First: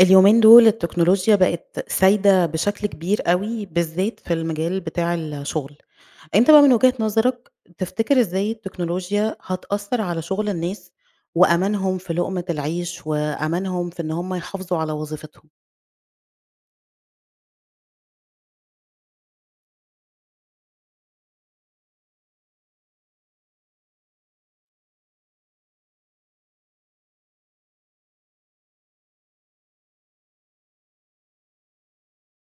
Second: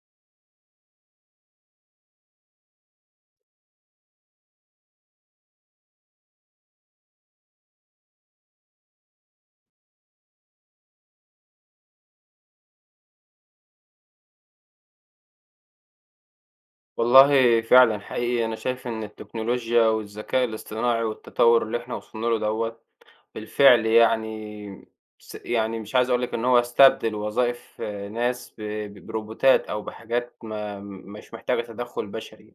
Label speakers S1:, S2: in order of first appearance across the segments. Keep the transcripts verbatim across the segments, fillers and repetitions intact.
S1: اليومين دول التكنولوجيا بقت سايدة بشكل كبير أوي، بالذات في المجال بتاع الشغل. أنت بقى من وجهة نظرك تفتكر إزاي التكنولوجيا هتأثّر على شغل الناس، وأمانهم في لقمة العيش، وأمانهم في إن هم يحافظوا على وظيفتهم؟
S2: والله فعلًا حقيقي أنا شايف إن التكنولوجيا والذكاء الاصطناعي والتطوّر اللي إحنا وصلنا له دوّة، بالفعل يعني س يعني مش عايز أقول لك إن هو استبدل وظائف آه، ناس ب ب بروبوتات أو بحاجات ما مش محتاجة تدخُّل بشري.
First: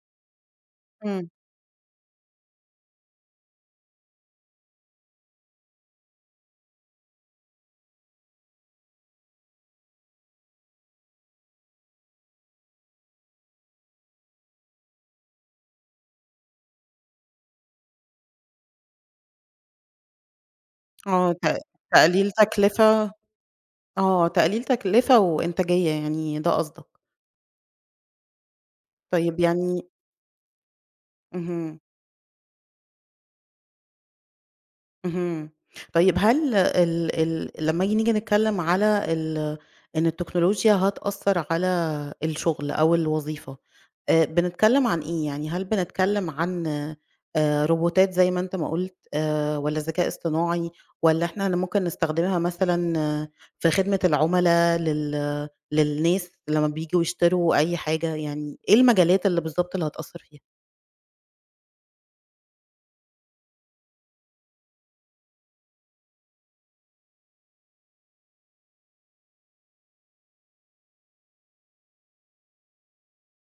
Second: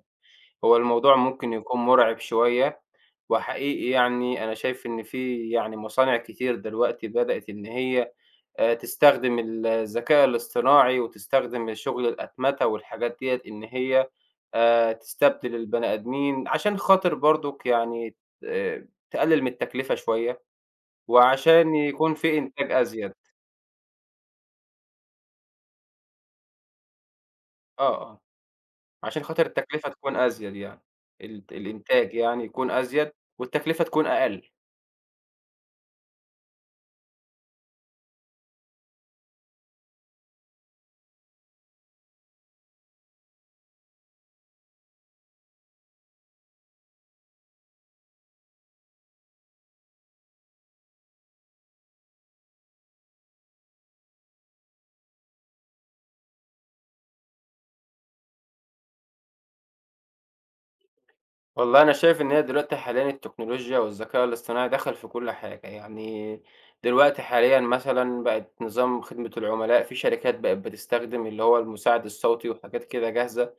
S2: هو الموضوع
S1: إمم.
S2: ممكن يكون مُرعب شوية. وحقيقي يعني أنا شايف إن في يعني مصانع كتير دلوقتي بدأت إن هي آآ تستخدم ال الذكاء الاصطناعي، وتستخدم شغل الأتمتة والحاجات ديّة إن هي آآ تستبدل البني آدمين، عشان خاطر برضُك يعني آآ تقلل من التكلفة شوية،
S1: آه، ت
S2: وعشان يكون
S1: تقليل
S2: في إنتاج
S1: تكلفة
S2: أزيد.
S1: آه، تقليل تكلفة وإنتاجية يعني ده قصدك.
S2: آه، آه، عشان
S1: طيب
S2: خاطر
S1: يعني
S2: التكلفة تكون أزيد يعني، الت
S1: اهم.
S2: الإنتاج يعني يكون أزيد، والتكلفة تكون أقل.
S1: اهم. طيب هل ال ال لمّا ييجي نيجي نتكلّم على ال إن التكنولوجيا هتأثّر على الشغل أو الوظيفة، آآ بنتكلّم عن إيه؟ يعني هل بنتكلّم عن آآ روبوتات زي ما أنت ما قُلت آآ والّا ذكاء اصطناعي والّا إحنا ن ممكن نستخدمها مثلًا آه، في خدمة العُملا لل للناس لمّا بييجوا يشتروا أي حاجة، يعني إيه المجالات اللي بالضبط اللي هتأثّر فيها؟
S2: والله أنا شايف إن هي دلوقتي حاليًا التكنولوجيا والذكاء الاصطناعي دخل في كل حاجة. يعني دلوقتي حاليًا مثلًا بقت نظام خدمة العملاء، في شركات بقت بتستخدم اللي هو المساعد الصوتي وحاجات كده جاهزة،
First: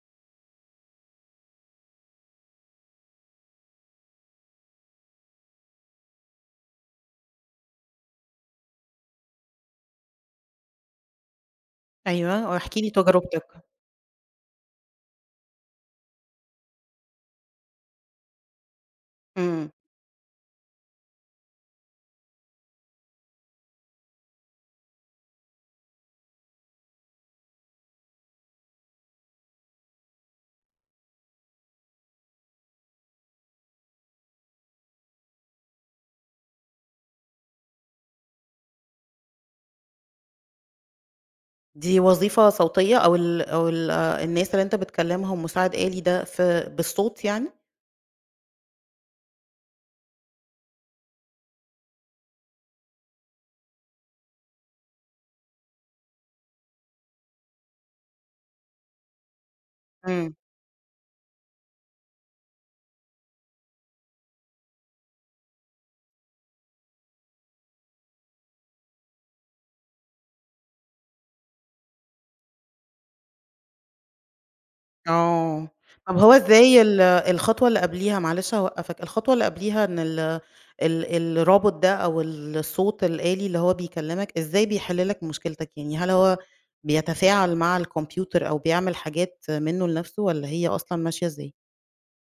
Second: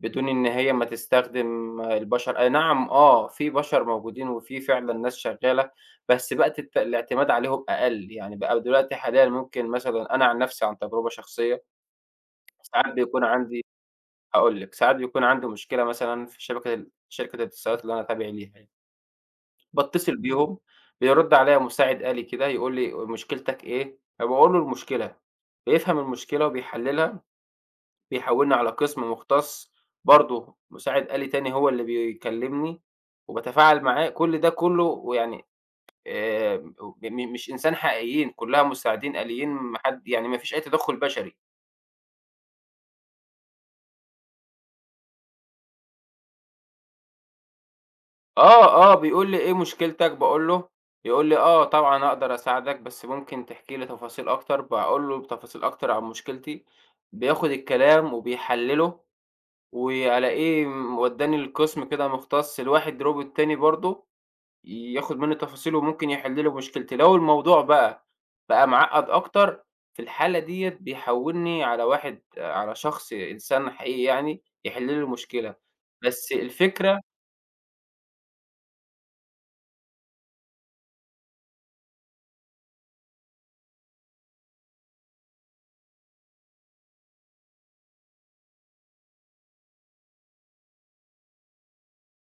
S2: بدون إن هي ما تستخدم البشر. أي نعم آه، في بشر موجودين وفي فعلًا ناس شغالة، بس بقت الت الاعتماد عليهم أقل. يعني بقى دلوقتي حاليًا ممكن مثلًا أنا عن نفسي عن تجربة شخصية،
S1: أيوه، واحكِ لي وأحكِ
S2: ساعات
S1: لك.
S2: بيكون
S1: تجربتك.
S2: عندي هاقول لك، ساعات بيكون عندي مشكلة مثلًا في شبكة ال شركة الاتصالات اللي أنا تابع ليها يعني.
S1: إمم.
S2: باتصل بيهم، بيرُد عليّا مساعد آلي كده يقول لي مشكلتك إيه؟ فباقول له المشكلة، بيفهم المشكلة وبيحلّلها، بيحوّلني على قسم مُختص برضه مساعد آلي تاني هو اللي بيكلّمني وباتفاعل معاه. كل ده كُلّه ويعني آآ م مش إنسان حقيقيين، كُلّها مساعدين آليين ما حد يعني ما فيش أي تدخُّل بشري.
S1: دي وظيفة صوتية أو ال أو ال آآ، الناس اللي أنت بتكلمهم مساعد آلي ده في بالصوت يعني؟
S2: آه، آه، بيقول لي: "إيه مشكلتك؟" باقول له، يقول لي: "آه، طبعًا أقدر أساعدك، بس ممكن تحكي لي تفاصيل أكتر." باقول له تفاصيل أكتر عن مشكلتي، بياخد الكلام وبيحلّله،
S1: إمم،
S2: وألاقيه م ودّاني لقسم كده مختص لواحد روبوت تاني برضه، ياخد منّه تفاصيل وممكن يحل لي مشكلتي. لو الموضوع بقى، بقى معقّد أكتر، في الحالة ديّة بيحوّلني على واحد على شخص إنسان حقيقي يعني، يحل لي المشكلة.
S1: آه، طب
S2: بس
S1: هو إزاي ال
S2: الفكرة
S1: الخطوة اللي قبليها معلش هاوقّفك، الخطوة اللي قبليها إن ال ال الرابط ده أو الصوت الآلي اللي هو بيكلمك إزاي بيحل لك مشكلتك، يعني هل هو بيتفاعل مع الكمبيوتر أو بيعمل حاجات منه لنفسه والّا هي أصلًا ماشية إزاي؟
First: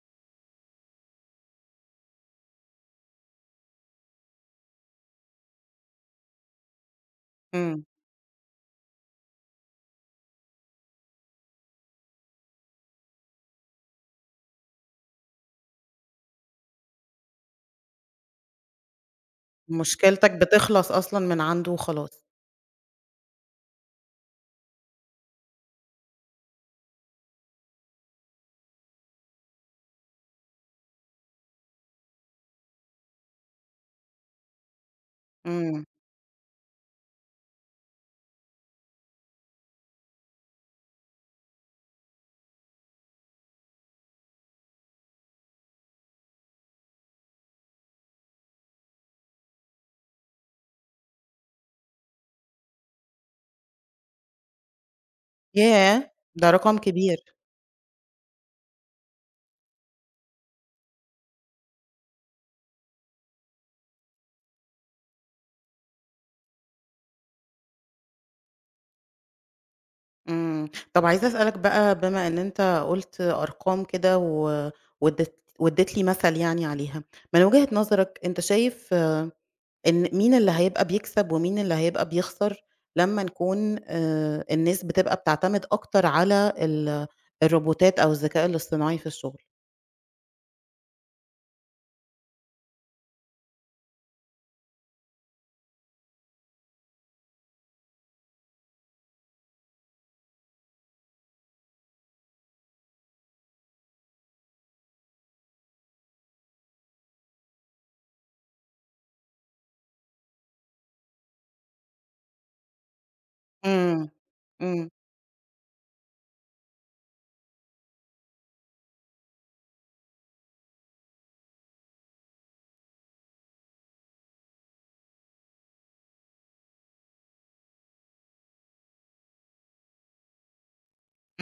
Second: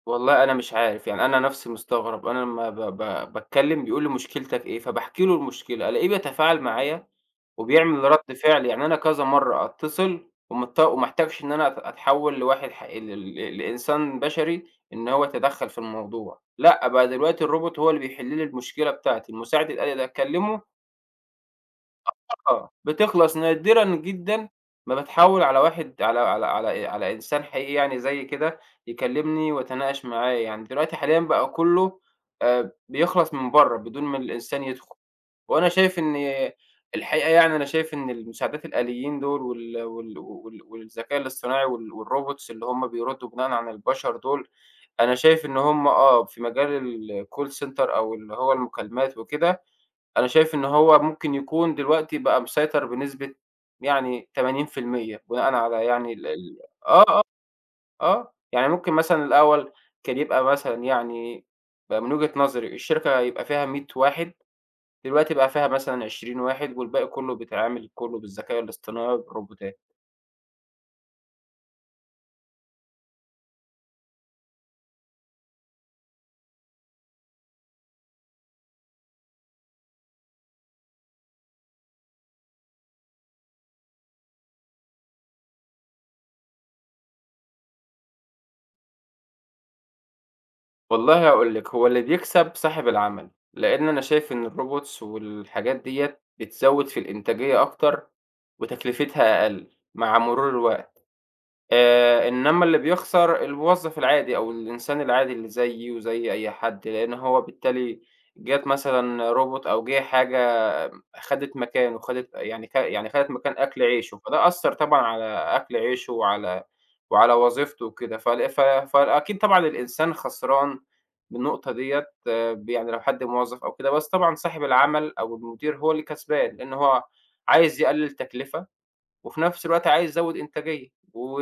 S2: والله أنا مش عارف. يعني أنا نفسي مستغرب، أنا لمّا ب ب باتكلّم بيقول لي مشكلتك إيه، فباحكي له المشكلة، ألاقيه بيتفاعل معايا
S1: إمم،
S2: وبيعمل رَد فعل. يعني أنا كذا مرّة أتصل ومت وما احتاجش إن أنا أت أتحوّل لواحد ح ل ل لإنسان بشري إن هو يتدخّل في الموضوع، لأ بقى دلوقتي الروبوت هو اللي بيحل لي المشكلة بتاعتي، المساعد الآلي ده
S1: مشكلتك
S2: أكلّمه.
S1: بتخلص أصلًا من عنده وخلاص،
S2: آه، بتخلص نادرًا جدًا ما باتحوّل على واحد على على على على إنسان حقيقي يعني زيي كده يكلّمني وأتناقش معاه. يعني دلوقتي حاليًا بقى كُلّه آآ بيخلص من برّه بدون ما الإنسان يدخل. وأنا
S1: إمم،
S2: شايف إن الحقيقة يعني أنا شايف إن المساعدات الآليين دول وال وال وال والذكاء الاصطناعي وال والrobots اللي هم بيردّوا بناءً عن البشر دول، أنا شايف إن هم آه، في مجال الcall center أو اللي هو المكالمات وكده أنا شايف إن هو ممكن يكون دلوقتي بقى مسيطر بنسبة يعني ثمانين في المية بناءً على
S1: ياه!
S2: يعني ال
S1: ده
S2: ال.
S1: رقم كبير.
S2: آه، يعني ممكن مثلًا الأول كان يبقى مثلًا يعني بقى من وجهة نظري الشركة يبقى فيها مية واحد، دلوقتي بقى فيها مثلًا عشرين واحد والباقي كُلّه بيتعامل كُلّه بالذكاء الاصطناعي بالروبوتات.
S1: إمم. طَب عايزة أسألك بقى بما إن أنت قُلت أرقام كده و وادّيت وادّيت لي مثل يعني عليها، من وجهة نظرك أنت شايف آه، إن مين اللي هيبقى بيكسب ومين اللي هيبقى بيخسر لمّا نكون آآ الناس بتبقى بتعتمد أكتر على ال الروبوتات أو الذكاء الاصطناعي في الشغل؟
S2: والله هاقول لِك، هو اللي بيكسب صاحب العمل، لإن أنا شايف إن الrobots والحاجات ديّة بتزوّد في الإنتاجية أكتر وتكلفتها أقل مع مرور الوقت. آآ، إنما اللي بيخسر الموظف العادي أو الإنسان العادي اللي زيي وزي أي حد، لإن هو بالتالي جات مثلًا robot أو جه حاجة خدت مكانه، خدت يعني خ يعني خدت مكان أكل
S1: إمم.
S2: عيشه. فده أثّر
S1: إمم،
S2: طبعًا على أكل عيشه وعلى وعلى وظيفته وكده. فال ف فأكيد طبعًا الإنسان خسران بالنقطة ديّة ب يعني لو حد موظف أو كده، بس طبعًا صاحب العمل أو المدير هو اللي كسبان، لإن هو عايز يقلل تكلفة وفي نفس الوقت عايز أزوّد إنتاجية،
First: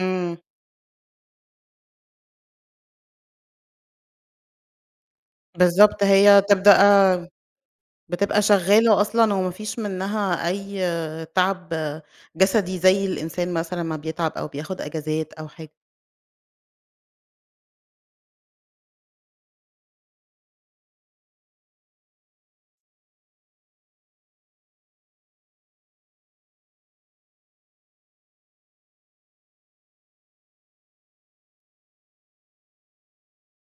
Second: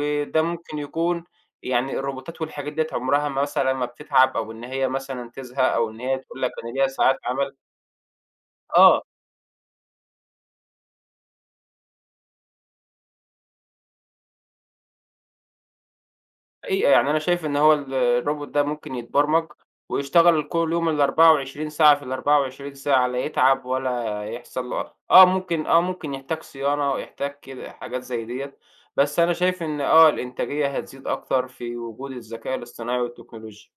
S1: إمم.
S2: ممكن يكون يعني الروبوتات والحاجات ديّة عمرها ما مثلًا ما بتتعب أو إن هي مثلًا تزهق أو إن
S1: بالضبط
S2: هي
S1: هي
S2: تقول لك أنا
S1: تبدأ
S2: ليّا ساعات عمل.
S1: بتبقى شغالة
S2: آه،
S1: أصلًا وما فيش منها أي تعب جسدي زي الإنسان مثلًا ما بيتعب أو بياخد أجازات أو حاجة.
S2: حقيقة يعني أنا شايف إن هو ال الروبوت ده ممكن يتبرمج ويشتغل كل يوم الأربعة وعشرين ساعة في الأربعة وعشرين ساعة، لا يتعب ولا يحصل له آه ممكن آه ممكن يحتاج صيانة ويحتاج كده حاجات زي ديّة. بس أنا شايف إن آه الإنتاجية هتزيد أكتر في وجود الذكاء الاصطناعي والتكنولوجيا.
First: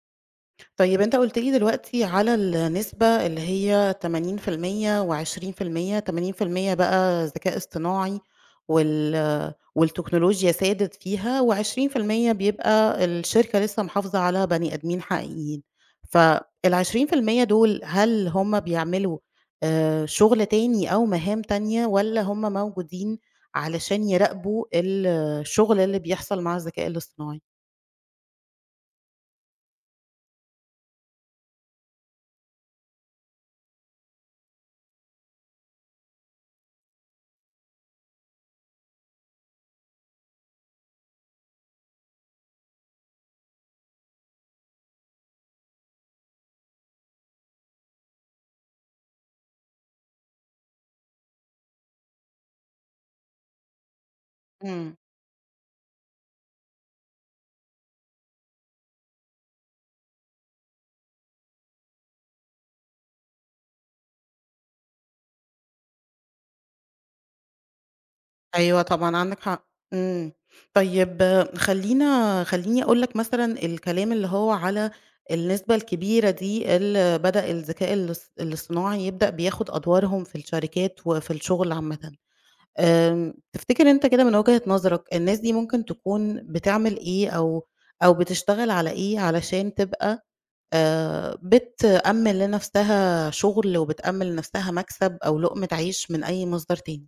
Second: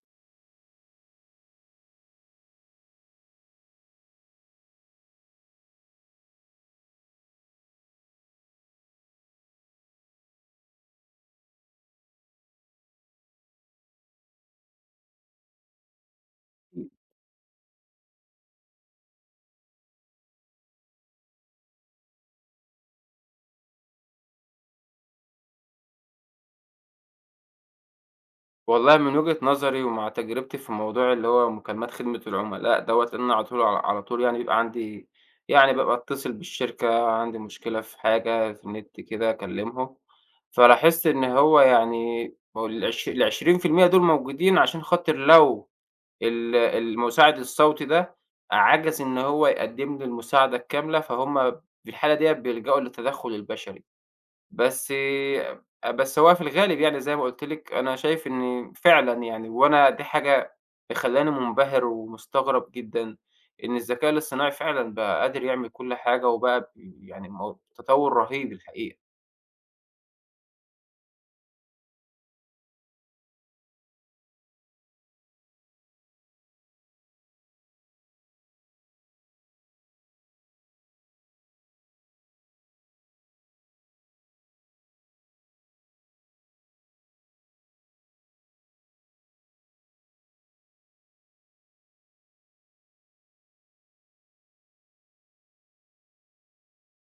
S1: طيب أنت قُلت لي دلوقتي على النسبة اللي هي ثمانين في المية و20%، ثمانين في المية بقى ذكاء اصطناعي وال والتكنولوجيا سادت فيها، و20% بيبقى الشركة لسه محافظة على بني آدمين حقيقيين. فال20% دول هل هم بيعملوا آآ شغل تاني أو مهام تانية، والّا هم موجودين علشان يراقبوا ال الشغل اللي بيحصل مع الذكاء الاصطناعي؟
S2: والله من وجهة نظري ومع تجربتي في موضوع اللي هو مكالمات خدمة العملاء دوّة، لإن أنا على طول على على طول يعني بيبقى عندي يعني بابقى أتصل بالشركة، عندي مشكلة في حاجة في النت كده أكلّمهم. فلاحظت إن هو يعني هو العش العشرين بالمية دول موجودين عشان خاطر لو ال المساعد الصوتي ده عَجَز إن هو يقدّم لي المساعدة الكاملة، فهُم في الحالة ديّة بيلجأوا للتدخُّل البشري. بس أ بس هو في الغالب يعني زي ما قُلت لِك أنا شايف إن فعلًا يعني وأنا دي حاجة مخلّياني مُنبهر ومستغرب جدًا إن الذكاء الاصطناعي فعلًا بقى قادر يعمل كل حاجة وبقى ب يعني مو تطوُّر رهيب
S1: أيوه
S2: الحقيقة.
S1: طبعًا عندك حق، إمم، طيب خلّينا خلّيني أقول لك مثلًا الكلام اللي هو على النسبة الكبيرة دي اللي بدأ الذكاء الاص الاصطناعي يبدأ بياخد أدوارهم في الشركات وفي الشغل عامةً، آمم، تفتكر أنت كده من وجهة نظرك الناس دي ممكن تكون بتعمل إيه أو أو بتشتغل على إيه علشان تبقى آآ، بتأمِّن لنفسها شغل وبتأمِّن لنفسها مكسب أو لقمة عيش من أي مصدر تاني؟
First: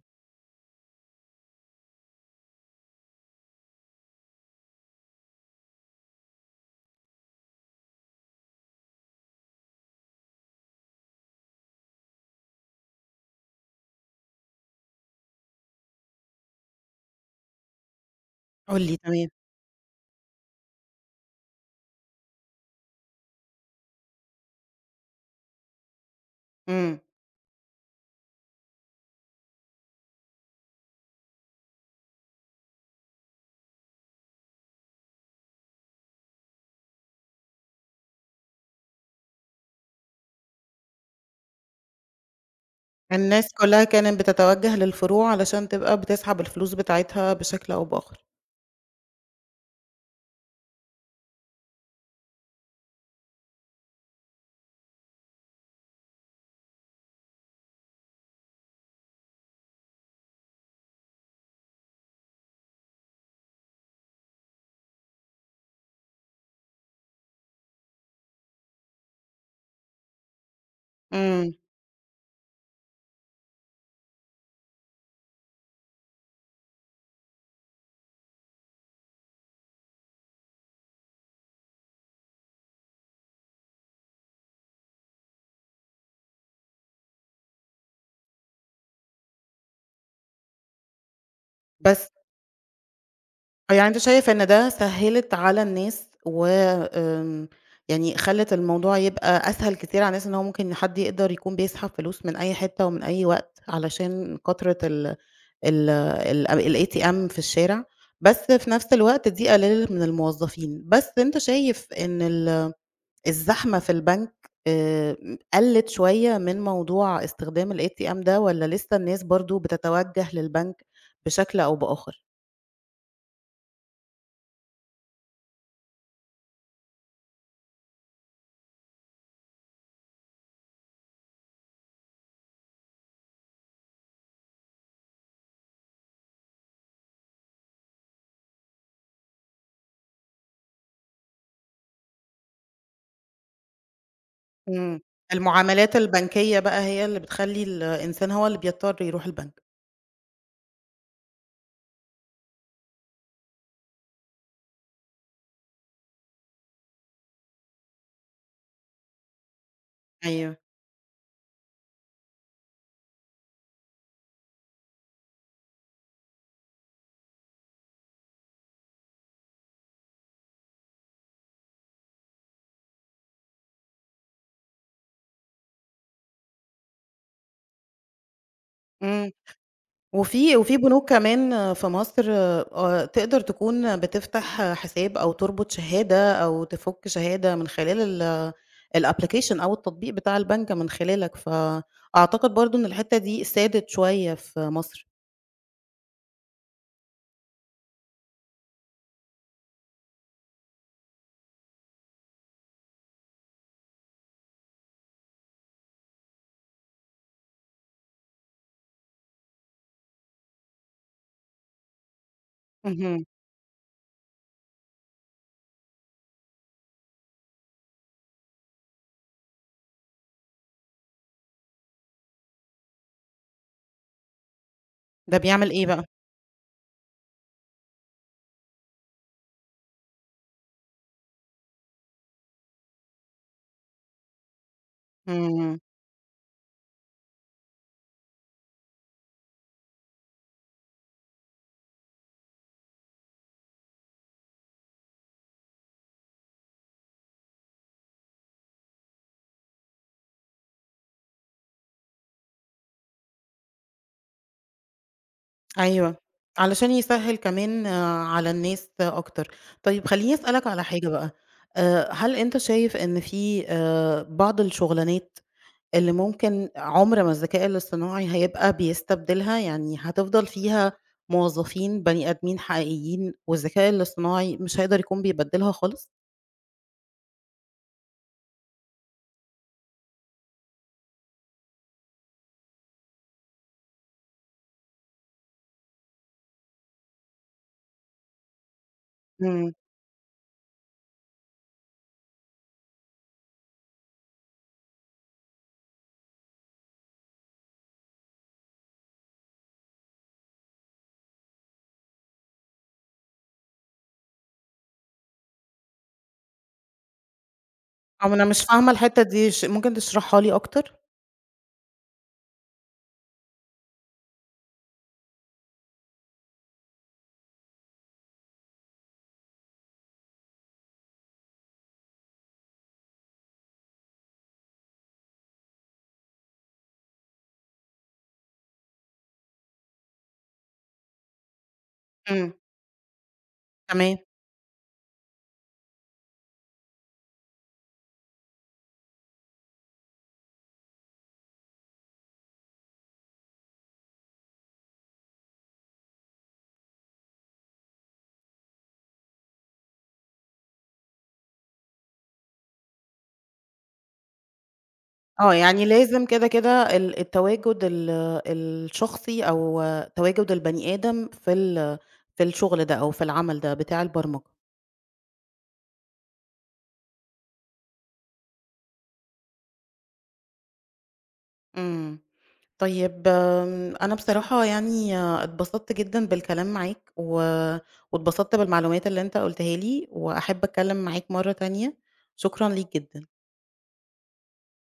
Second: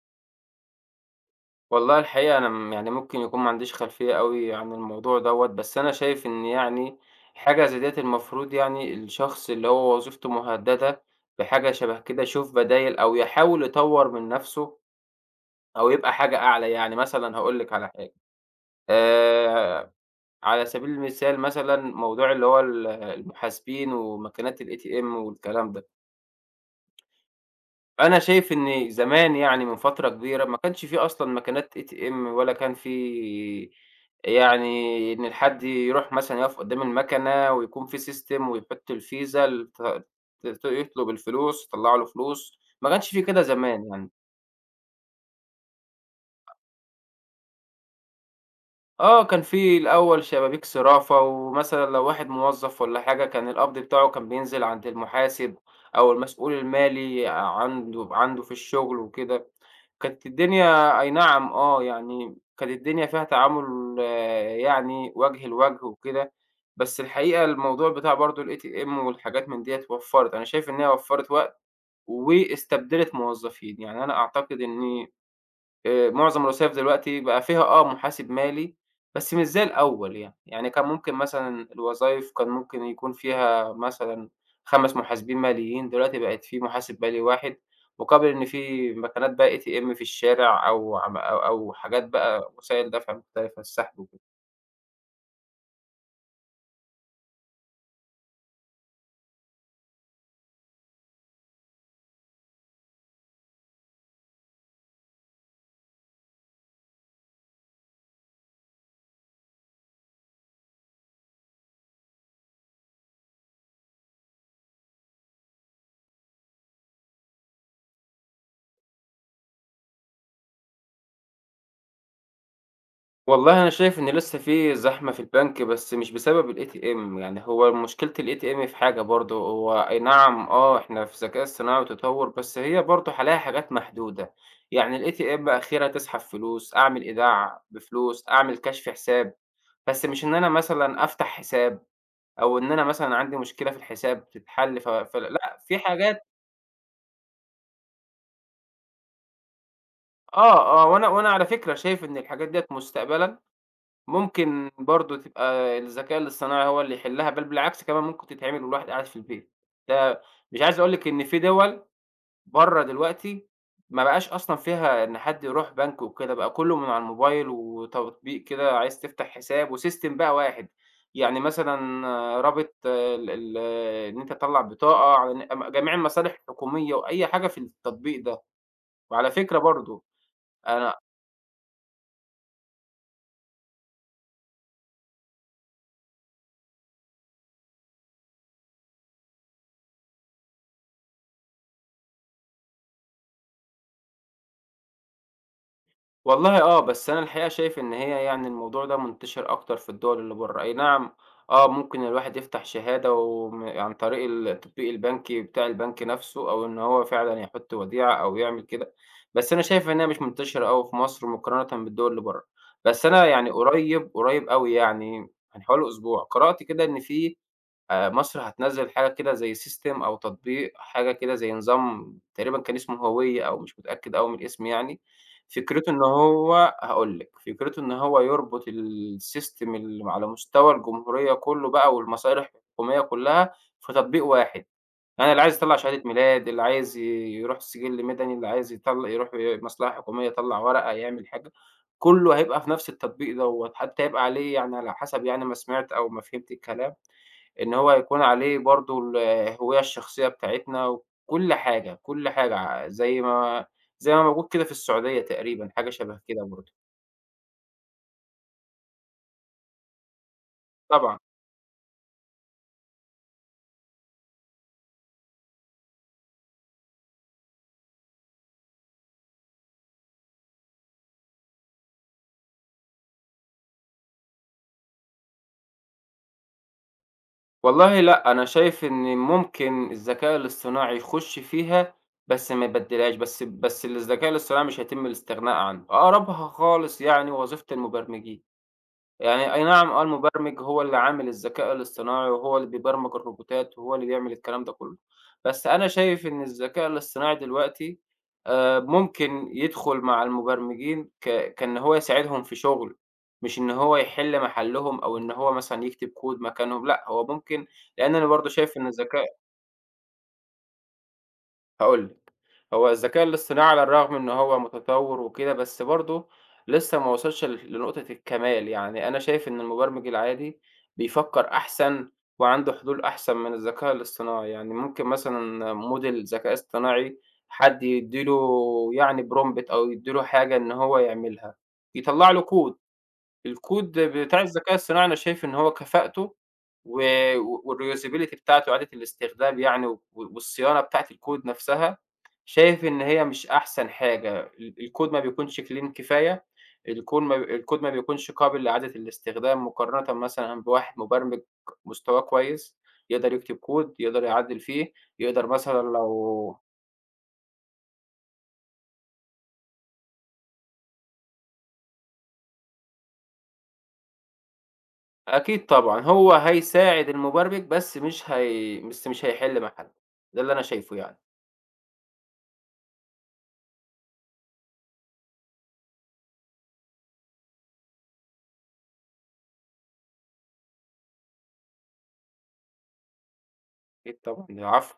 S2: والله الحقيقة أنا م يعني ممكن يكون ما عنديش خلفية أوي عن الموضوع دوّة، بس أنا شايف إن يعني حاجة زي ديّة المفروض يعني الشخص اللي هو وظيفته مهددة بحاجة شبه كده يشوف بدايل أو يحاول يطوّر من نَفْسه أو يبقى حاجة أعلى. يعني مثلًا هاقول لِك على حاجة،
S1: قُل لي، تمام،
S2: آآ على سبيل المثال مثلًا موضوع اللي هو ال المحاسبين وماكينات الATM والكلام ده،
S1: إمم.
S2: أنا شايف إن زمان يعني من فترة كبيرة ما كانش في أصلًا ماكينات إيه تي إم ولا كان في يعني إن الحد يروح مثلًا يقف قدّام الماكينة ويكون في system ويحط الفيزا الت ت يطلب الفلوس، يطلّع له فلوس، ما كانش في كده
S1: الناس كلّها
S2: زمان يعني.
S1: كانت بتتوجّه للفروع علشان تبقى بتسحب الفلوس بتاعتها بشكل أو بآخر.
S2: آه، كان في الأول شبابيك صرافة، ومثلًا لو واحد موظف والّا حاجة كان القبض بتاعه كان بينزل عند المحاسب أو المسؤول المالي عنده عنده في الشغل وكده. كانت الدنيا أي نعم آه، يعني كانت الدنيا فيها تعامل، آه، يعني وجه لوجه وكده. بس الحقيقة الموضوع بتاع برضه الATM والحاجات من ديّة وفّرت، أنا شايف إن هي وفّرت
S1: إمم،
S2: وقت واستبدلت موظفين. يعني أنا أعتقد إن آآ معظم الوظايف دلوقتي بقى فيها آه محاسب مالي، بس مش زي الأول يعني. يعني كان ممكن مثلًا الوظايف كان ممكن يكون فيها مثلًا خمسة محاسبين ماليين، دلوقتي بقت في محاسب مالي واحد، مقابل إن في مكانات بقى إيه تي إم في الشارع أو عم أو أو حاجات
S1: بس
S2: بقى وسائل دفع مختلفة،
S1: آه، يعني أنت
S2: السحب وكده.
S1: شايف إن ده سهّلِت على الناس و آمم، يعني خلّت الموضوع يبقى أسهل كتير على الناس إن هو ممكن حد يقدر يكون بيسحب فلوس من أي حتّة ومن أي وقت علشان كترة ال ال ال الATM في الشارع، بس في نفس الوقت دي قلّلت من الموظفين، بس أنت شايف إن ال الزحمة في البنك آآ قلّت شوية من موضوع استخدام الATM ده والّا لسه الناس برضه بتتوجّه للبنك بشكل أو بآخر؟
S2: والله أنا شايف إن لسه في زحمة في البنك، بس مش بسبب الATM. يعني هو مشكلة الATM في حاجة برضه، هو أي نعم آه إحنا في ذكاء اصطناعي وتطوُّر، بس هي برضه هالاقي حاجات محدودة. يعني الATM آخرها أسحب فلوس، أعمل إيداع بفلوس، أعمل كشف حساب، بس مش إن أنا مثلًا أفتح حساب أو إن أنا مثلًا عندي مشكلة في الحساب تتحل ف
S1: إمم.
S2: فلأ، في
S1: المعاملات
S2: حاجات.
S1: البنكية بقى هي اللي بتخلّي الإنسان هو اللي بيضطر يروح البنك.
S2: آه، آه، وأنا وأنا على فكرة شايف إن الحاجات ديّة مستقبلًا ممكن برضه تبقى الذكاء الاصطناعي هو اللي يحلّها، بل بالعكس كمان ممكن تتعمل والواحد قاعد في البيت. ده
S1: أيوه.
S2: مش عايز أقول لِك إن في دِوَل برّه دلوقتي ما بقاش أصلًا فيها إن حد يروح بنك وكده، بقى كُلّه من على الموبايل وتطبيق كده عايز تفتح حساب وسيستم بقى واحد. يعني مثلًا آه، رابط آه، ال ال آه، إن أنت تطلّع بطاقة على ن م جميع المصالح الحكومية وأي حاجة في التطبيق ده. وعلى
S1: إمم.
S2: فكرة برضه
S1: وفي وفي
S2: أنا
S1: بنوك كمان في مصر آه، تقدر تكون بتفتح حساب أو تربط شهادة أو تفُك شهادة من خلال ال الapplication أو التطبيق بتاع البنك من خلالك، فأعتقد برضه إن الحتّة دي سادت شوية في مصر.
S2: والله آه، بس أنا الحقيقة شايف إن هي يعني الموضوع ده منتشر أكتر في الدول اللي برّه. أي نعم آه، ممكن الواحد يفتح شهادة وم عن طريق ال التطبيق البنكي بتاع البنك نفسه، أو إن هو فعلًا يحط وديعة أو يعمل كده. بس أنا شايف إنها مش منتشرة أوي في مصر مقارنةً بالدول اللي برّه. بس أنا
S1: اهم.
S2: يعني قريب، قريب أوي يعني من حوالي أسبوع، قرأت كده إن في آآ مصر هتنزّل حاجة كده زي system أو تطبيق، حاجة كده زي نظام تقريبًا كان اسمه هوية أو مش متأكد أوي من الاسم يعني.
S1: ده بيعمل إيه
S2: فكرته إن
S1: بقى؟
S2: هو هاقول لِك، فكرته إن هو يربط الsystem اللي على مستوى الجمهورية كُلّه بقى والمصادر الحكومية كُلّها في تطبيق واحد. يعني اللي عايز يطلّع
S1: إمم.
S2: شهادة ميلاد، اللي عايز ي يروح سجل مدني، اللي عايز يطل يروح مصلحة حكومية يطلّع ورقة، يعمل حاجة. كُلّه هيبقى في نفس التطبيق دوّة. حتى هيبقى عليه يعني على حسب يعني ما سمعت أو ما فهمت الكلام إن هو يكون عليه برضه الهوية الشخصية بتاعتنا وكل حاجة، كل حاجة ع زي ما زي ما موجود كده في السعودية تقريبًا، حاجة
S1: أيوه.
S2: شبه كده برضه.
S1: علشان يسهّل كمان آه، على الناس أكتر. طيب خلّيني أسألك على حاجة
S2: طبعًا.
S1: بقى، آآ هل أنت شايف إن في آآ بعض الشُغلانات اللي ممكن عُمر ما الذكاء الاصطناعي هيبقى بيستبدلها، يعني هتفضل فيها موظفين بني آدمين حقيقيين، والذكاء الاصطناعي مش هيقدر يكون بيبدلها خالص؟
S2: والله لأ، أنا شايف إن ممكن الذكاء الاصطناعي يخُش فيها، بس ما يبدّلهاش. بس بس الذكاء الاصطناعي مش هيتم الاستغناء عنه، أقربها خالص يعني وظيفة المبرمجين. يعني أي
S1: إمم.
S2: نعم آه، المبرمج هو اللي عامل الذكاء الاصطناعي، وهو اللي بيبرمج الروبوتات، وهو اللي بيعمل الكلام ده كله. بس أنا شايف إن الذكاء الاصطناعي دلوقتي آآ، ممكن يدخل مع المبرمجين ك كإن هو يساعدهم في شغل، مش إن هو يحل محلهم، أو إن هو مثلًا يكتب كود مكانهم، لأ هو ممكن لأن أنا
S1: أو ما أنا
S2: برضه
S1: مش
S2: شايف إن
S1: فاهمة الحتّة
S2: الذكاء
S1: دي ش ممكن تشرحها لي أكتر؟
S2: هاقول لِك. هو الذكاء الاصطناعي على الرغم إن هو متطوّر وكده، بس برضه لسه ما وصلش ل لنقطة الكمال. يعني أنا شايف إن المبرمج العادي بيفكّر أحسن وعنده حلول أحسن من الذكاء الاصطناعي. يعني ممكن مثلًا موديل ذكاء اصطناعي حد يدّي له يعني prompt أو يدّي له حاجة إن هو يعملها، يطلّع له
S1: إمم،
S2: كود، الكود
S1: تمام.
S2: بتاع الذكاء الصناعي أنا شايف إن هو كفاءته و والreusability بتاعته إعادة الاستخدام يعني و والصيانة بتاعة الكود نَفْسها شايف إن هي مش أحسن حاجة. ال الكود ما بيكونش clean كفاية، الكود ما الكود ما بيكونش قابل لإعادة الاستخدام مقارنةً مثلًا بواحد مبرمج مستواه كويس، يقدر يكتب كود، يقدر يعدِّل فيه، يقدر
S1: آه،
S2: مثلًا
S1: يعني لازم كده،
S2: لو
S1: كده ال التواجد ال الشخصي أو تواجد البني آدم في ال في الشغل ده أو في العمل ده بتاع البرمجة.
S2: أكيد طبعًا، هو هيساعد المبرمج بس مش هي بس مش هيحل محله، ده اللي أنا شايفه يعني.
S1: إمم. طيب آمم، أنا بصراحة يعني آه، اتبسطت جدًا بالكلام معاك، و واتبسطت بالمعلومات اللي أنت قُلتها لي، وأحب أتكلم معاك مرة تانية، شكرًا ليك جدًا.
S2: أكيد طبعًا، العفو.